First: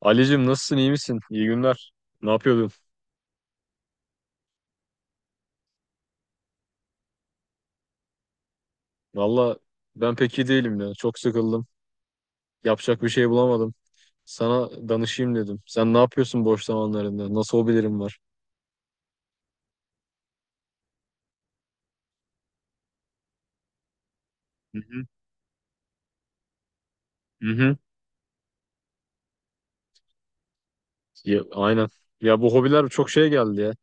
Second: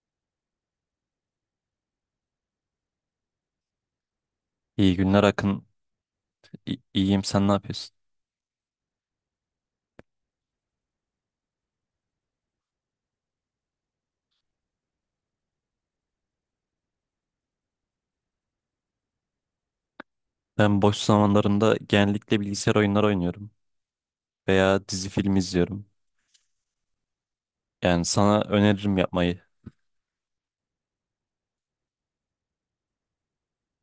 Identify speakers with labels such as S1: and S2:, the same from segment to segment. S1: Ali'cim nasılsın iyi misin? İyi günler. Ne yapıyordun?
S2: İyi günler Akın. İyiyim, sen ne yapıyorsun?
S1: Valla ben pek iyi değilim ya. Çok sıkıldım. Yapacak bir şey bulamadım. Sana danışayım dedim. Sen ne yapıyorsun boş zamanlarında? Nasıl hobilerin var?
S2: Ben boş zamanlarımda genellikle bilgisayar oyunları oynuyorum
S1: Hı
S2: veya
S1: hı.
S2: dizi film izliyorum.
S1: Hı hı.
S2: Yani sana öneririm yapmayı.
S1: Ya, aynen. Ya bu hobiler çok şey geldi ya.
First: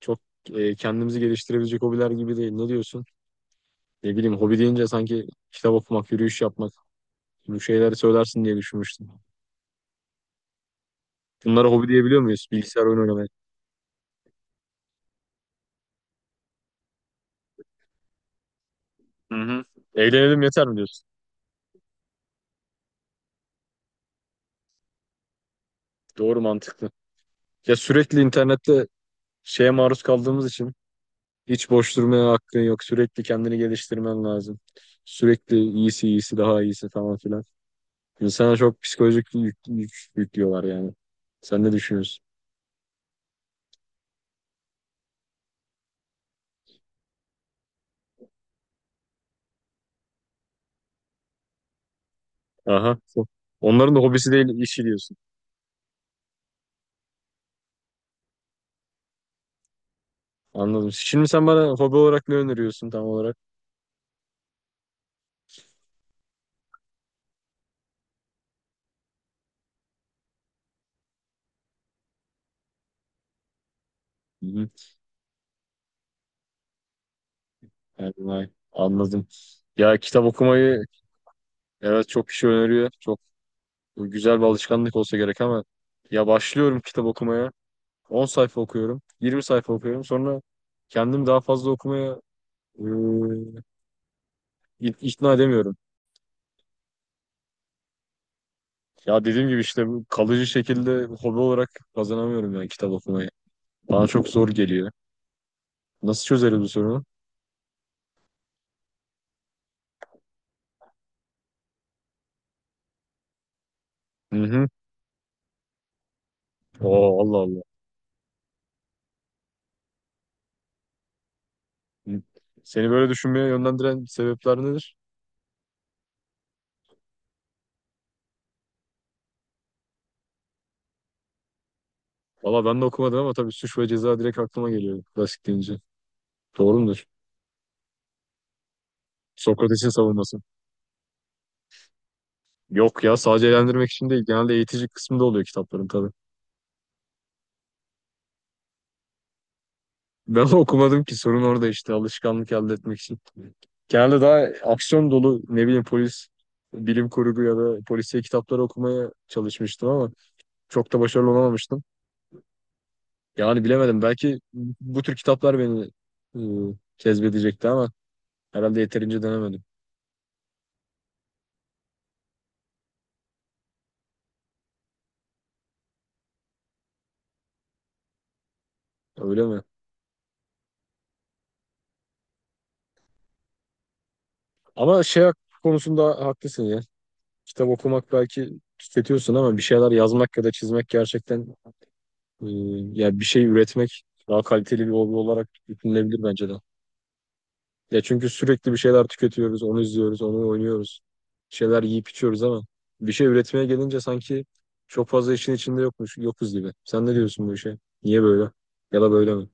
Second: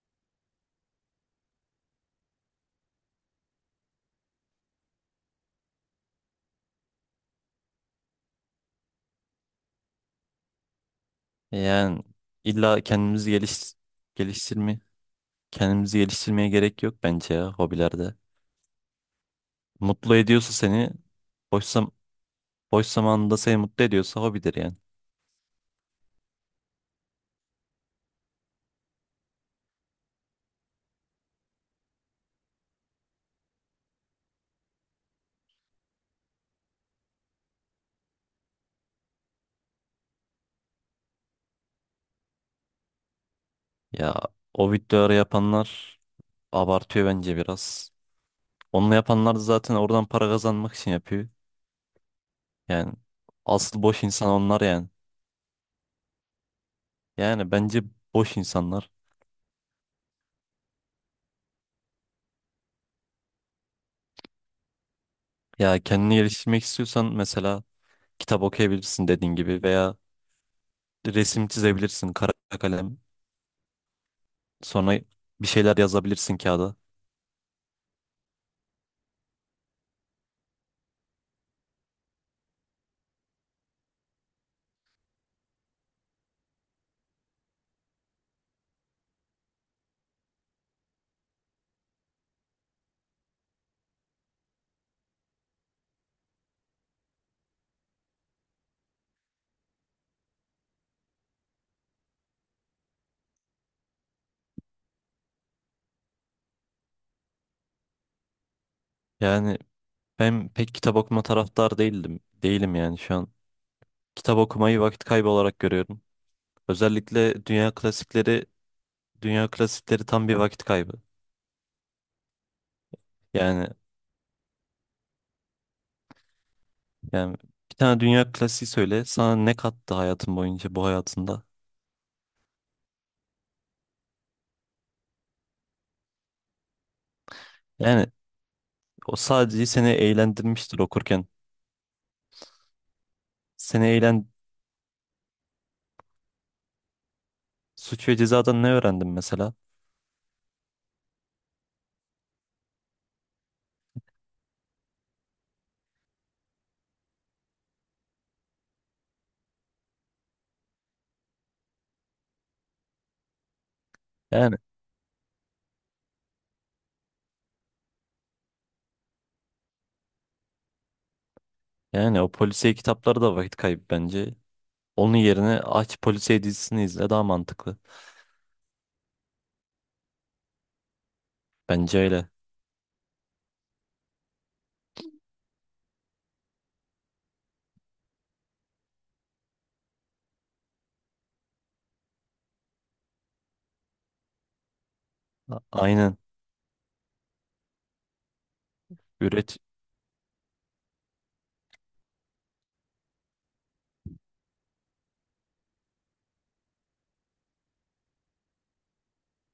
S1: Çok kendimizi geliştirebilecek hobiler gibi değil. Ne diyorsun? Ne bileyim hobi deyince sanki kitap okumak, yürüyüş yapmak bu şeyleri söylersin diye düşünmüştüm. Bunlara hobi
S2: Yani
S1: diyebiliyor muyuz?
S2: illa
S1: Bilgisayar oyunu oynamak.
S2: kendimizi geliş geliştirme kendimizi geliştirmeye gerek yok bence ya hobilerde.
S1: Hı hı.
S2: Mutlu
S1: Eğlenelim
S2: ediyorsa
S1: yeter mi
S2: seni,
S1: diyorsun?
S2: boş zam boş zamanında seni mutlu ediyorsa hobidir yani.
S1: Doğru mantıklı. Ya sürekli internette şeye maruz kaldığımız için hiç boş durmaya hakkın yok. Sürekli kendini geliştirmen lazım. Sürekli iyisi iyisi daha iyisi falan filan. İnsana çok psikolojik yüklüyorlar yani. Sen ne düşünüyorsun?
S2: Ya o videoları yapanlar abartıyor bence biraz. Onu yapanlar da zaten oradan para kazanmak için yapıyor. Yani
S1: Aha.
S2: asıl
S1: Onların da
S2: boş insan
S1: hobisi değil
S2: onlar
S1: işi
S2: yani.
S1: diyorsun.
S2: Yani bence boş insanlar.
S1: Anladım. Şimdi sen bana hobi olarak ne öneriyorsun tam olarak?
S2: Ya kendini geliştirmek istiyorsan mesela kitap okuyabilirsin dediğin gibi, veya resim çizebilirsin, kara kalem.
S1: Hı hı.
S2: Sonra bir şeyler yazabilirsin kağıda.
S1: Yani vay, anladım. Ya kitap okumayı evet çok kişi öneriyor. Çok güzel bir alışkanlık olsa gerek ama ya başlıyorum kitap okumaya. 10 sayfa okuyorum, 20 sayfa okuyorum. Sonra kendimi daha fazla okumaya e, ikna edemiyorum. Ya dediğim gibi işte bu kalıcı şekilde hobi olarak kazanamıyorum yani kitap okumayı. Bana çok zor geliyor. Nasıl çözeriz bu sorunu?
S2: Yani ben pek kitap okuma taraftar değildim. Değilim yani şu an. Kitap
S1: Hı hı.
S2: okumayı vakit kaybı olarak görüyorum.
S1: Oo, Allah
S2: Özellikle
S1: Allah.
S2: dünya klasikleri, dünya klasikleri tam bir vakit kaybı.
S1: Hı. Seni böyle düşünmeye
S2: Yani
S1: yönlendiren sebepler nedir?
S2: Yani bir tane dünya klasiği söyle. Sana ne kattı hayatın boyunca, bu hayatında?
S1: Valla ben de okumadım ama tabii suç ve ceza direkt aklıma geliyor klasik deyince. Doğru mudur?
S2: Yani o sadece seni
S1: Sokrates'in savunması.
S2: eğlendirmiştir okurken.
S1: Yok ya sadece
S2: Seni
S1: eğlendirmek için değil.
S2: eğlen
S1: Genelde eğitici kısmında oluyor kitapların tabii.
S2: Suç ve cezadan ne öğrendin mesela?
S1: Ben okumadım ki sorun orada işte alışkanlık elde etmek için. Genelde daha aksiyon dolu ne bileyim polis, bilim kurgu ya da polisiye kitapları okumaya çalışmıştım ama çok da başarılı olamamıştım. Yani bilemedim belki
S2: Yani
S1: bu tür kitaplar beni e, cezbedecekti ama herhalde yeterince denemedim.
S2: yani o polisiye kitapları da vakit kaybı bence. Onun yerine aç polisiye dizisini izle, daha mantıklı.
S1: Öyle mi?
S2: Bence öyle.
S1: Ama konusunda haklısın ya. Kitap okumak belki tüketiyorsun ama bir şeyler yazmak ya da çizmek gerçekten e, ya bir şey üretmek daha kaliteli bir hobi olarak
S2: Aynen.
S1: düşünülebilir bence de. Ya çünkü sürekli bir şeyler
S2: Üret
S1: tüketiyoruz, onu izliyoruz, onu oynuyoruz. Bir şeyler yiyip içiyoruz ama bir şey üretmeye gelince sanki çok fazla işin içinde yokmuş, yokuz gibi. Sen ne diyorsun bu işe? Niye böyle? Ya da böyle mi?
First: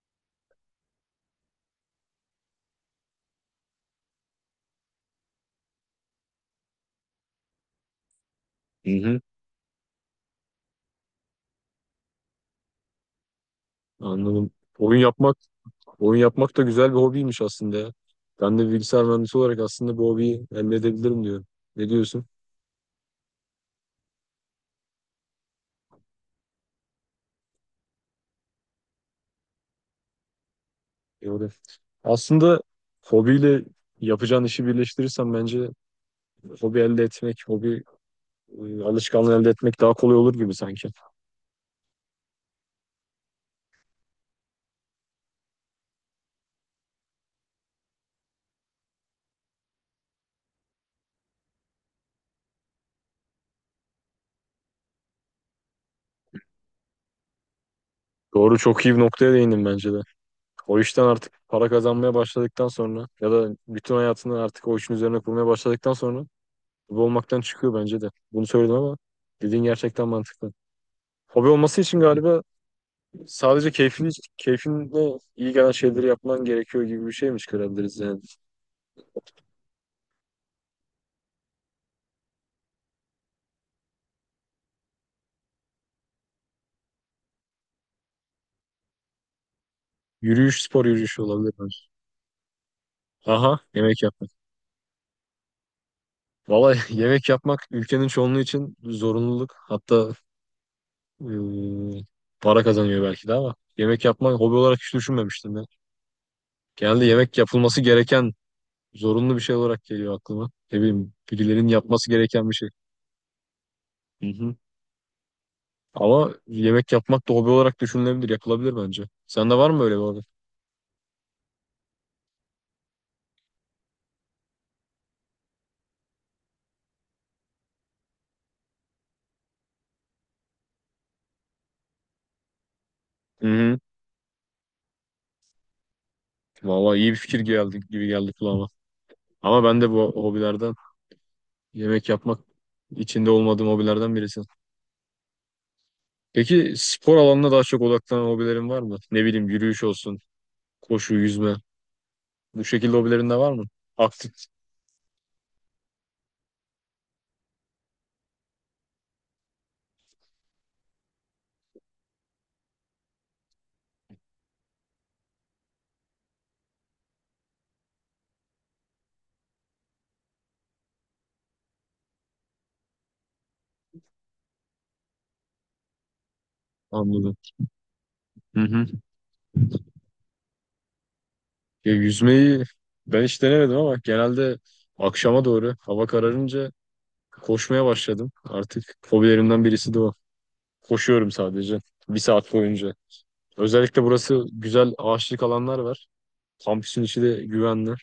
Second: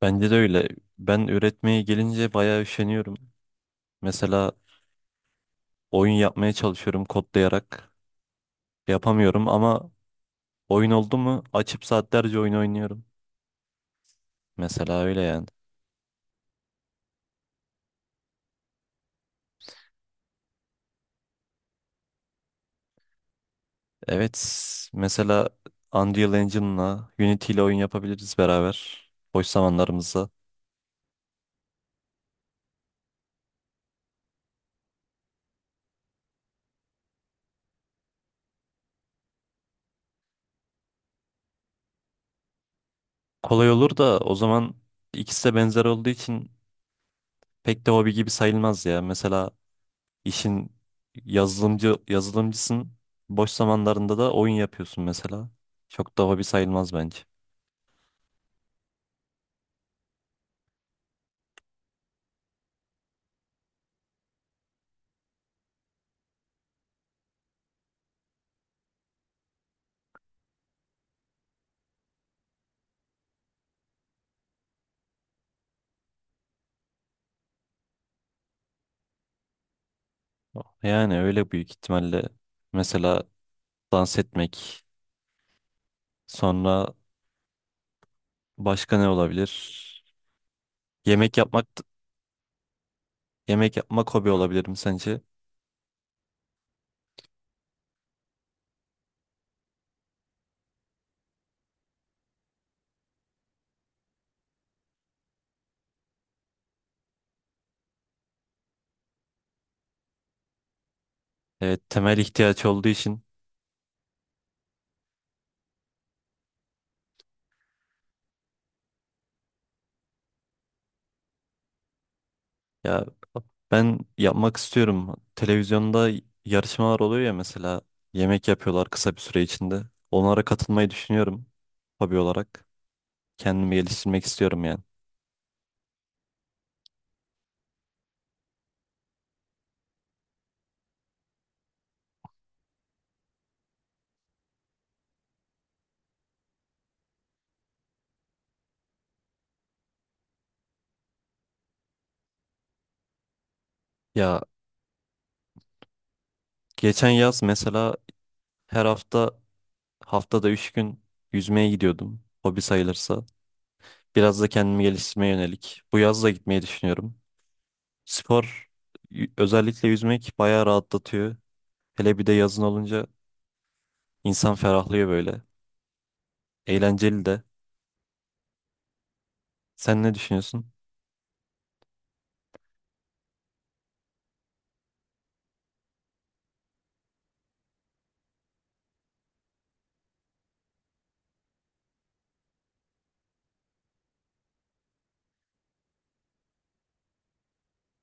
S2: Bence de öyle. Ben üretmeye gelince bayağı üşeniyorum. Mesela oyun yapmaya çalışıyorum kodlayarak.
S1: Hı hı.
S2: Yapamıyorum ama oyun oldu mu açıp saatlerce oyun oynuyorum.
S1: Anladım.
S2: Mesela
S1: Oyun
S2: öyle
S1: yapmak,
S2: yani.
S1: oyun yapmak da güzel bir hobiymiş aslında ya. Ben de bilgisayar mühendisi olarak aslında bu hobiyi elde edebilirim diyorum. Ne diyorsun?
S2: Evet, mesela Unreal Engine'la, Unity ile oyun yapabiliriz beraber. Boş zamanlarımızda.
S1: Doğru. Aslında hobiyle yapacağın işi birleştirirsen bence hobi elde etmek, hobi alışkanlığı elde etmek daha kolay olur gibi sanki.
S2: Kolay olur da o zaman ikisi de benzer olduğu için pek de hobi gibi sayılmaz ya. Mesela işin, yazılımcı, yazılımcısın. Boş zamanlarında da oyun yapıyorsun mesela. Çok da hobi sayılmaz bence.
S1: Doğru çok iyi bir noktaya değindim bence de. O işten artık para kazanmaya başladıktan sonra ya da bütün hayatını artık o işin üzerine kurmaya başladıktan sonra hobi olmaktan çıkıyor bence de. Bunu söyledim ama dediğin gerçekten mantıklı. Hobi olması için galiba sadece keyfini keyfinle iyi gelen şeyleri yapman gerekiyor gibi bir şeymiş görebiliriz yani.
S2: Yani öyle büyük ihtimalle. Mesela dans etmek, sonra başka ne olabilir?
S1: Yürüyüş, spor yürüyüşü
S2: Yemek
S1: olabilir
S2: yapmak.
S1: bence. Aha,
S2: Yemek
S1: yemek
S2: yapmak
S1: yapmak.
S2: hobi olabilirim sence?
S1: Vallahi yemek yapmak ülkenin çoğunluğu için zorunluluk. Hatta eee, para kazanıyor belki de ama yemek yapmak hobi olarak hiç düşünmemiştim ben. Genelde yemek yapılması gereken zorunlu bir şey olarak geliyor aklıma. Ne bileyim, birilerinin
S2: Evet,
S1: yapması
S2: temel
S1: gereken bir
S2: ihtiyaç
S1: şey.
S2: olduğu için.
S1: Hı hı. Ama yemek yapmak da hobi olarak düşünülebilir, yapılabilir bence. Sende var mı öyle bir hobi?
S2: Ya ben yapmak istiyorum. Televizyonda yarışmalar oluyor ya, mesela yemek yapıyorlar kısa bir süre içinde. Onlara katılmayı düşünüyorum hobi olarak.
S1: Hı
S2: Kendimi
S1: hı.
S2: geliştirmek istiyorum yani.
S1: Vallahi iyi bir fikir geldi gibi geldi kulağıma. Ama ben de bu hobilerden. Yemek yapmak içinde olmadığım hobilerden birisi. Peki spor alanına daha çok odaklanan hobilerin var mı? Ne bileyim yürüyüş olsun, koşu, yüzme. Bu şekilde hobilerin de var mı? Aktif.
S2: Ya geçen yaz mesela her hafta, haftada 3 gün yüzmeye gidiyordum. Hobi sayılırsa. Biraz da kendimi geliştirmeye yönelik. Bu yaz da gitmeyi düşünüyorum. Spor Özellikle yüzmek bayağı rahatlatıyor. Hele bir de yazın olunca insan ferahlıyor böyle. Eğlenceli
S1: Anladım.
S2: de.
S1: Hı hı.
S2: Sen ne düşünüyorsun?
S1: Ya yüzmeyi ben hiç denemedim ama genelde akşama doğru hava kararınca koşmaya başladım. Artık hobilerimden birisi de o. Koşuyorum sadece bir saat boyunca. Özellikle burası güzel ağaçlık alanlar var. Kampüsün içi de güvenli.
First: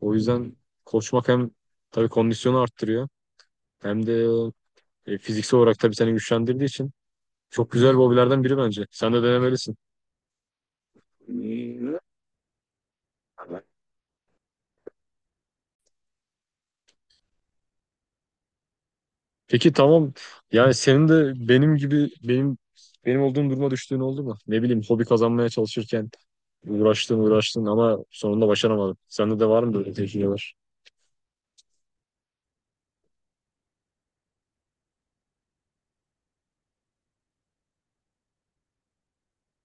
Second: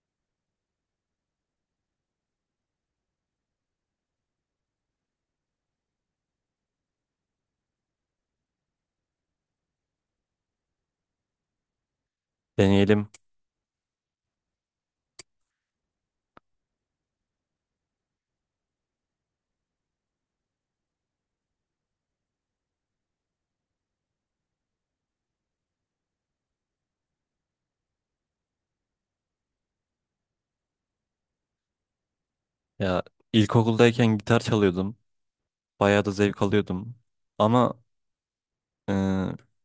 S1: O yüzden koşmak hem tabii kondisyonu arttırıyor. Hem de fiziksel olarak tabii seni güçlendirdiği için çok güzel bir hobilerden biri bence. Sen de denemelisin.
S2: Deneyelim.
S1: Peki tamam. Yani senin de benim gibi benim olduğum duruma düştüğün oldu mu? Ne bileyim hobi kazanmaya çalışırken uğraştın uğraştın ama sonunda başaramadın. Sende de var mı böyle tecrübeler?
S2: Ya ilkokuldayken gitar çalıyordum. Bayağı da zevk alıyordum. Ama e,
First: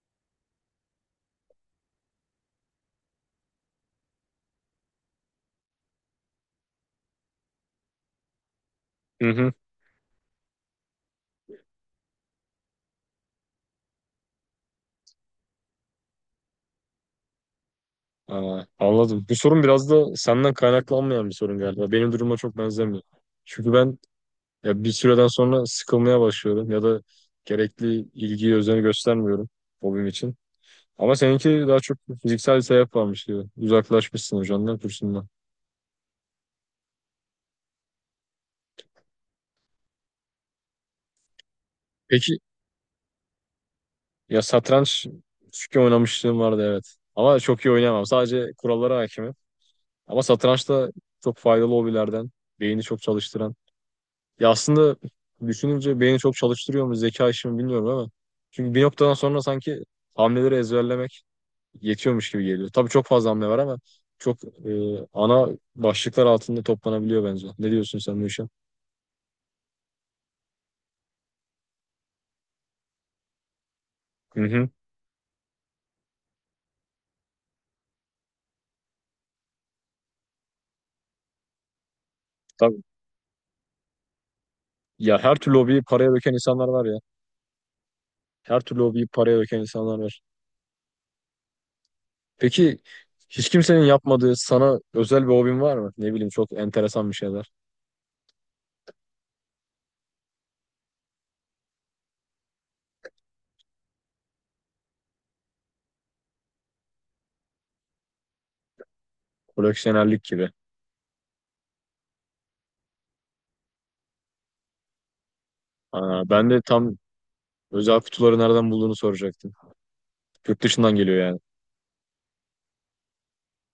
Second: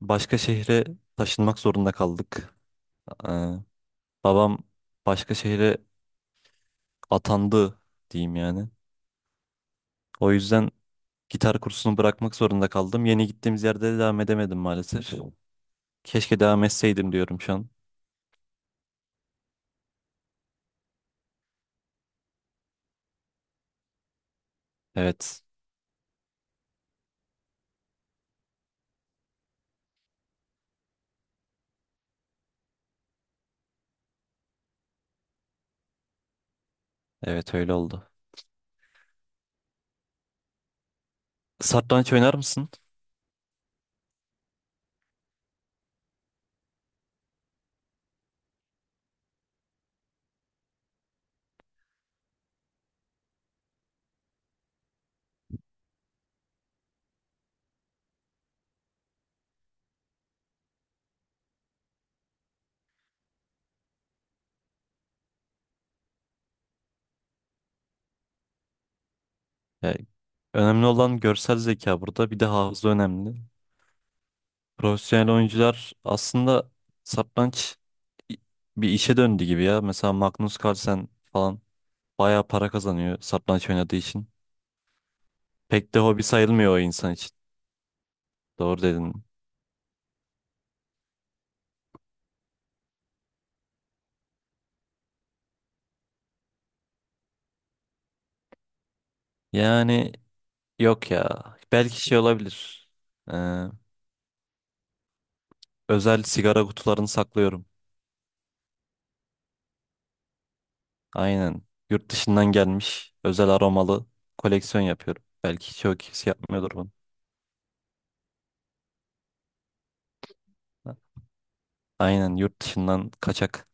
S2: başka şehre taşınmak zorunda kaldık. E, babam başka şehre atandı diyeyim yani.
S1: Hı hı.
S2: O yüzden gitar kursunu bırakmak zorunda kaldım. Yeni gittiğimiz yerde de devam edemedim maalesef. Keşke devam etseydim diyorum şu an.
S1: Aa, anladım. Bu sorun biraz da senden kaynaklanmayan bir sorun galiba. Benim duruma çok benzemiyor. Çünkü ben ya bir süreden
S2: Evet.
S1: sonra sıkılmaya başlıyorum ya da gerekli ilgiyi, özeni göstermiyorum hobim için. Ama seninki daha çok fiziksel bir sebep varmış gibi. Uzaklaşmışsın hocandan, kursundan.
S2: Evet öyle oldu. Satranç oynar
S1: Peki
S2: mısın?
S1: ya satranç küçükken oynamışlığım vardı evet. Ama çok iyi oynayamam. Sadece kurallara hakimim. Ama satranç da çok faydalı hobilerden. Beyni çok çalıştıran. Ya aslında düşününce beyni çok çalıştırıyor mu zeka işimi bilmiyorum ama. Çünkü bir noktadan sonra sanki hamleleri ezberlemek yetiyormuş gibi geliyor. Tabii çok fazla hamle var ama çok ana başlıklar altında toplanabiliyor bence. Ne diyorsun sen bu işe?
S2: Yani önemli olan görsel zeka burada. Bir de hafıza önemli.
S1: Hı hı.
S2: Profesyonel oyuncular aslında satranç i- bir işe döndü gibi ya. Mesela Magnus Carlsen falan bayağı para
S1: Tabii.
S2: kazanıyor satranç oynadığı için.
S1: Ya her türlü hobiyi
S2: Pek de
S1: paraya
S2: hobi
S1: döken insanlar
S2: sayılmıyor o
S1: var ya.
S2: insan için.
S1: Her türlü
S2: Doğru
S1: hobiyi
S2: dedin.
S1: paraya döken insanlar var. Peki hiç kimsenin yapmadığı sana özel bir hobin var mı? Ne bileyim çok enteresan bir şeyler.
S2: Yani yok ya. Belki şey olabilir. Ee, özel sigara kutularını saklıyorum.
S1: Koleksiyonerlik gibi.
S2: Aynen. Yurt dışından gelmiş özel aromalı koleksiyon yapıyorum. Belki çoğu
S1: Aa,
S2: kişi
S1: ben de
S2: yapmıyordur bunu.
S1: tam özel kutuları nereden bulduğunu soracaktım. Yurt dışından geliyor yani.
S2: Aynen, yurt dışından kaçak.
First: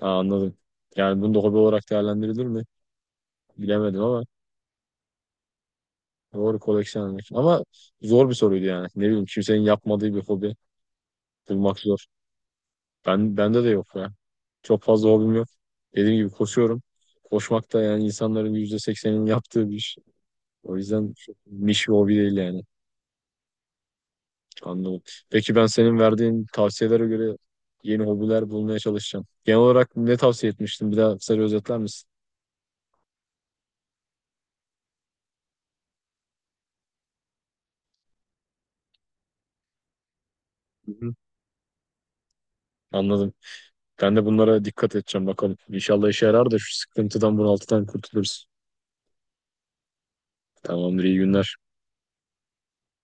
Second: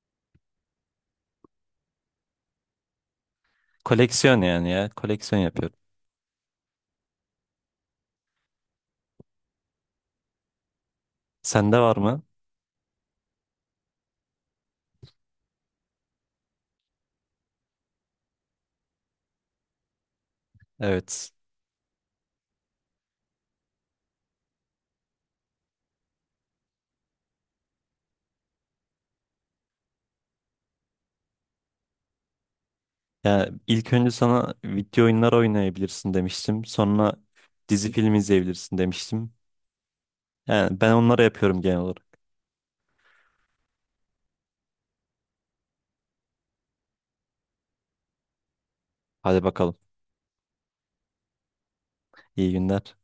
S1: Aa, anladım. Yani bunu da hobi olarak değerlendirilir mi? Bilemedim ama
S2: Koleksiyon yani ya. Koleksiyon yapıyorum.
S1: doğru koleksiyonlar. Ama zor bir soruydu yani. Ne bileyim kimsenin yapmadığı bir hobi bulmak
S2: Sende var
S1: zor.
S2: mı?
S1: Bende de yok ya. Çok fazla hobim yok. Dediğim gibi koşuyorum. Koşmak da yani insanların %80'inin yaptığı bir iş. O yüzden
S2: Evet.
S1: çok niş bir hobi değil yani. Anladım. Peki ben senin verdiğin tavsiyelere göre yeni hobiler bulmaya çalışacağım. Genel olarak ne tavsiye etmiştin? Bir daha kısaca özetler misin?
S2: Ya ilk önce sana video oyunlar oynayabilirsin demiştim. Sonra dizi film izleyebilirsin demiştim. Yani
S1: Hı
S2: ben
S1: hı.
S2: onları yapıyorum genel olarak.
S1: Anladım. Ben de bunlara dikkat edeceğim bakalım. İnşallah işe yarar da şu sıkıntıdan bunaltıdan kurtuluruz.
S2: Hadi bakalım.
S1: Tamamdır, iyi günler.
S2: İyi günler.